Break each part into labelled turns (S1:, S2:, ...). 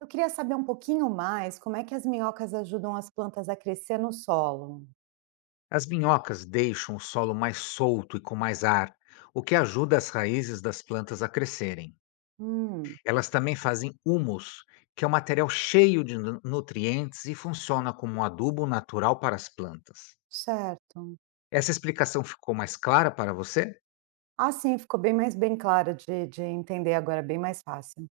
S1: Eu queria saber um pouquinho mais como é que as minhocas ajudam as plantas a crescer no solo.
S2: As minhocas deixam o solo mais solto e com mais ar, o que ajuda as raízes das plantas a crescerem.
S1: Hum,
S2: Elas também fazem humus, que é um material cheio de nutrientes e funciona como um adubo natural para as plantas.
S1: certo.
S2: Essa explicação ficou mais clara para você?
S1: Ah, sim, ficou bem mais bem clara de entender agora, bem mais fácil.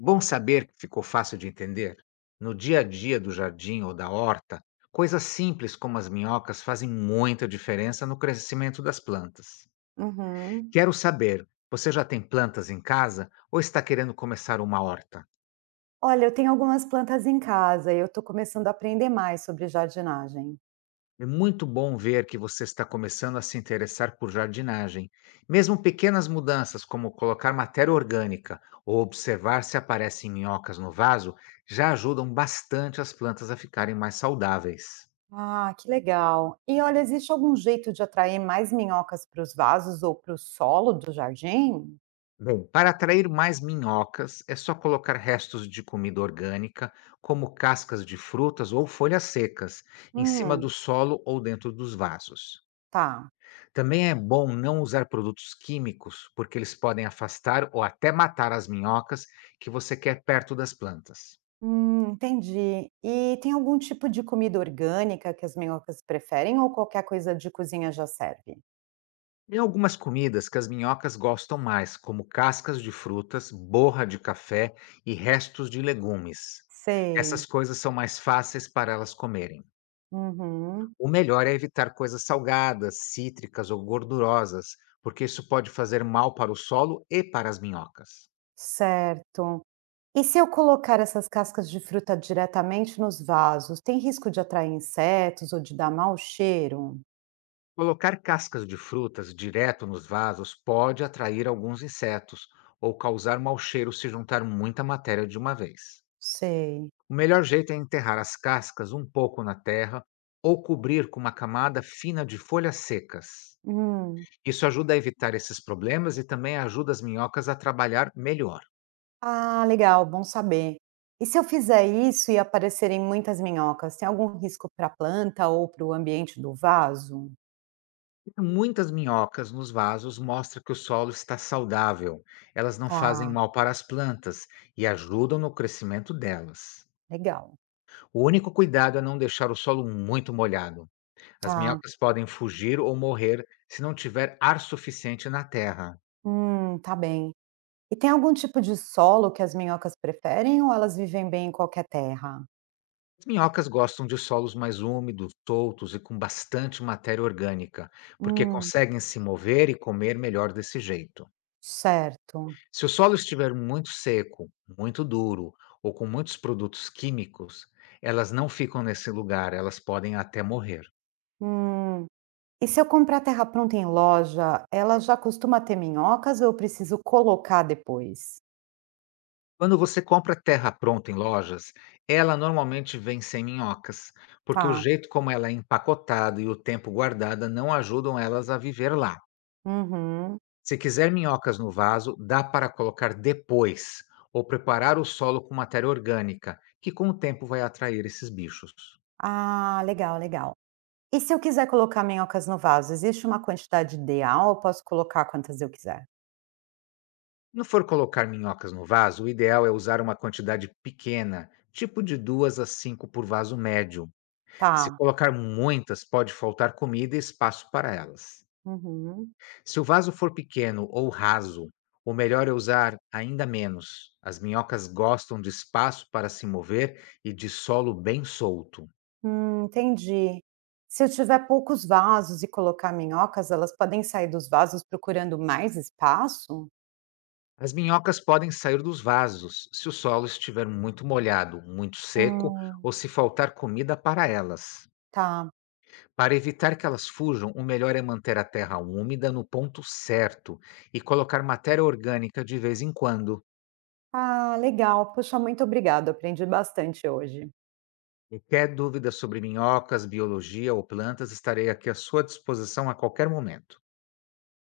S2: Bom saber que ficou fácil de entender. No dia a dia do jardim ou da horta, coisas simples como as minhocas fazem muita diferença no crescimento das plantas.
S1: Uhum.
S2: Quero saber, você já tem plantas em casa ou está querendo começar uma horta?
S1: Olha, eu tenho algumas plantas em casa e eu estou começando a aprender mais sobre jardinagem.
S2: É muito bom ver que você está começando a se interessar por jardinagem. Mesmo pequenas mudanças, como colocar matéria orgânica ou observar se aparecem minhocas no vaso, já ajudam bastante as plantas a ficarem mais saudáveis.
S1: Ah, que legal. E olha, existe algum jeito de atrair mais minhocas para os vasos ou para o solo do jardim?
S2: Bom, para atrair mais minhocas, é só colocar restos de comida orgânica, como cascas de frutas ou folhas secas, em cima do
S1: Hum,
S2: solo ou dentro dos vasos.
S1: tá.
S2: Também é bom não usar produtos químicos, porque eles podem afastar ou até matar as minhocas que você quer perto das plantas.
S1: Entendi. E tem algum tipo de comida orgânica que as minhocas preferem ou qualquer coisa de cozinha já serve?
S2: Tem algumas comidas que as minhocas gostam mais, como cascas de frutas, borra de café e restos de legumes.
S1: Sei.
S2: Essas coisas são mais fáceis para elas comerem.
S1: Uhum,
S2: O melhor é evitar coisas salgadas, cítricas ou gordurosas, porque isso pode fazer mal para o solo e para as minhocas.
S1: certo. E se eu colocar essas cascas de fruta diretamente nos vasos, tem risco de atrair insetos ou de dar mau cheiro?
S2: Colocar cascas de frutas direto nos vasos pode atrair alguns insetos ou causar mau cheiro se juntar muita matéria de uma vez.
S1: Sei.
S2: O melhor jeito é enterrar as cascas um pouco na terra ou cobrir com uma camada fina de folhas secas.
S1: Hum.
S2: Isso ajuda a evitar esses problemas e também ajuda as minhocas a trabalhar melhor.
S1: Ah, legal, bom saber. E se eu fizer isso e aparecerem muitas minhocas, tem algum risco para a planta ou para o ambiente do vaso?
S2: Muitas minhocas nos vasos mostram que o solo está saudável, elas não fazem
S1: Tá,
S2: mal para as plantas e ajudam no crescimento delas.
S1: legal.
S2: O único cuidado é não deixar o solo muito molhado. As
S1: Tá.
S2: minhocas podem fugir ou morrer se não tiver ar suficiente na terra.
S1: Tá bem. E tem algum tipo de solo que as minhocas preferem ou elas vivem bem em qualquer terra?
S2: As minhocas gostam de solos mais úmidos, soltos e com bastante matéria orgânica, porque
S1: Hum,
S2: conseguem se mover e comer melhor desse jeito.
S1: certo.
S2: Se o solo estiver muito seco, muito duro ou com muitos produtos químicos, elas não ficam nesse lugar, elas podem até morrer.
S1: Hum. E se eu comprar terra pronta em loja, ela já costuma ter minhocas ou eu preciso colocar depois?
S2: Quando você compra terra pronta em lojas, ela normalmente vem sem minhocas, porque o
S1: Tá.
S2: jeito como ela é empacotada e o tempo guardada não ajudam elas a viver lá.
S1: Uhum.
S2: Se quiser minhocas no vaso, dá para colocar depois, ou preparar o solo com matéria orgânica, que com o tempo vai atrair esses bichos. Se
S1: Ah, legal, legal. E se eu quiser colocar minhocas no vaso, existe uma quantidade ideal? Eu posso colocar quantas eu quiser?
S2: não for colocar minhocas no vaso, o ideal é usar uma quantidade pequena, tipo de 2 a 5 por vaso médio. Se
S1: Tá.
S2: colocar muitas, pode faltar comida e espaço para elas.
S1: Uhum.
S2: Se o vaso for pequeno ou raso, o melhor é usar ainda menos. As minhocas gostam de espaço para se mover e de solo bem solto.
S1: Entendi. Se eu tiver poucos vasos e colocar minhocas, elas podem sair dos vasos procurando mais espaço?
S2: As minhocas podem sair dos vasos se o solo estiver muito molhado, muito seco
S1: Hum,
S2: ou se faltar comida para elas.
S1: tá.
S2: Para evitar que elas fujam, o melhor é manter a terra úmida no ponto certo e colocar matéria orgânica de vez em quando.
S1: Ah, legal. Puxa, muito obrigada. Aprendi bastante hoje.
S2: Qualquer dúvida sobre minhocas, biologia ou plantas, estarei aqui à sua disposição a qualquer momento.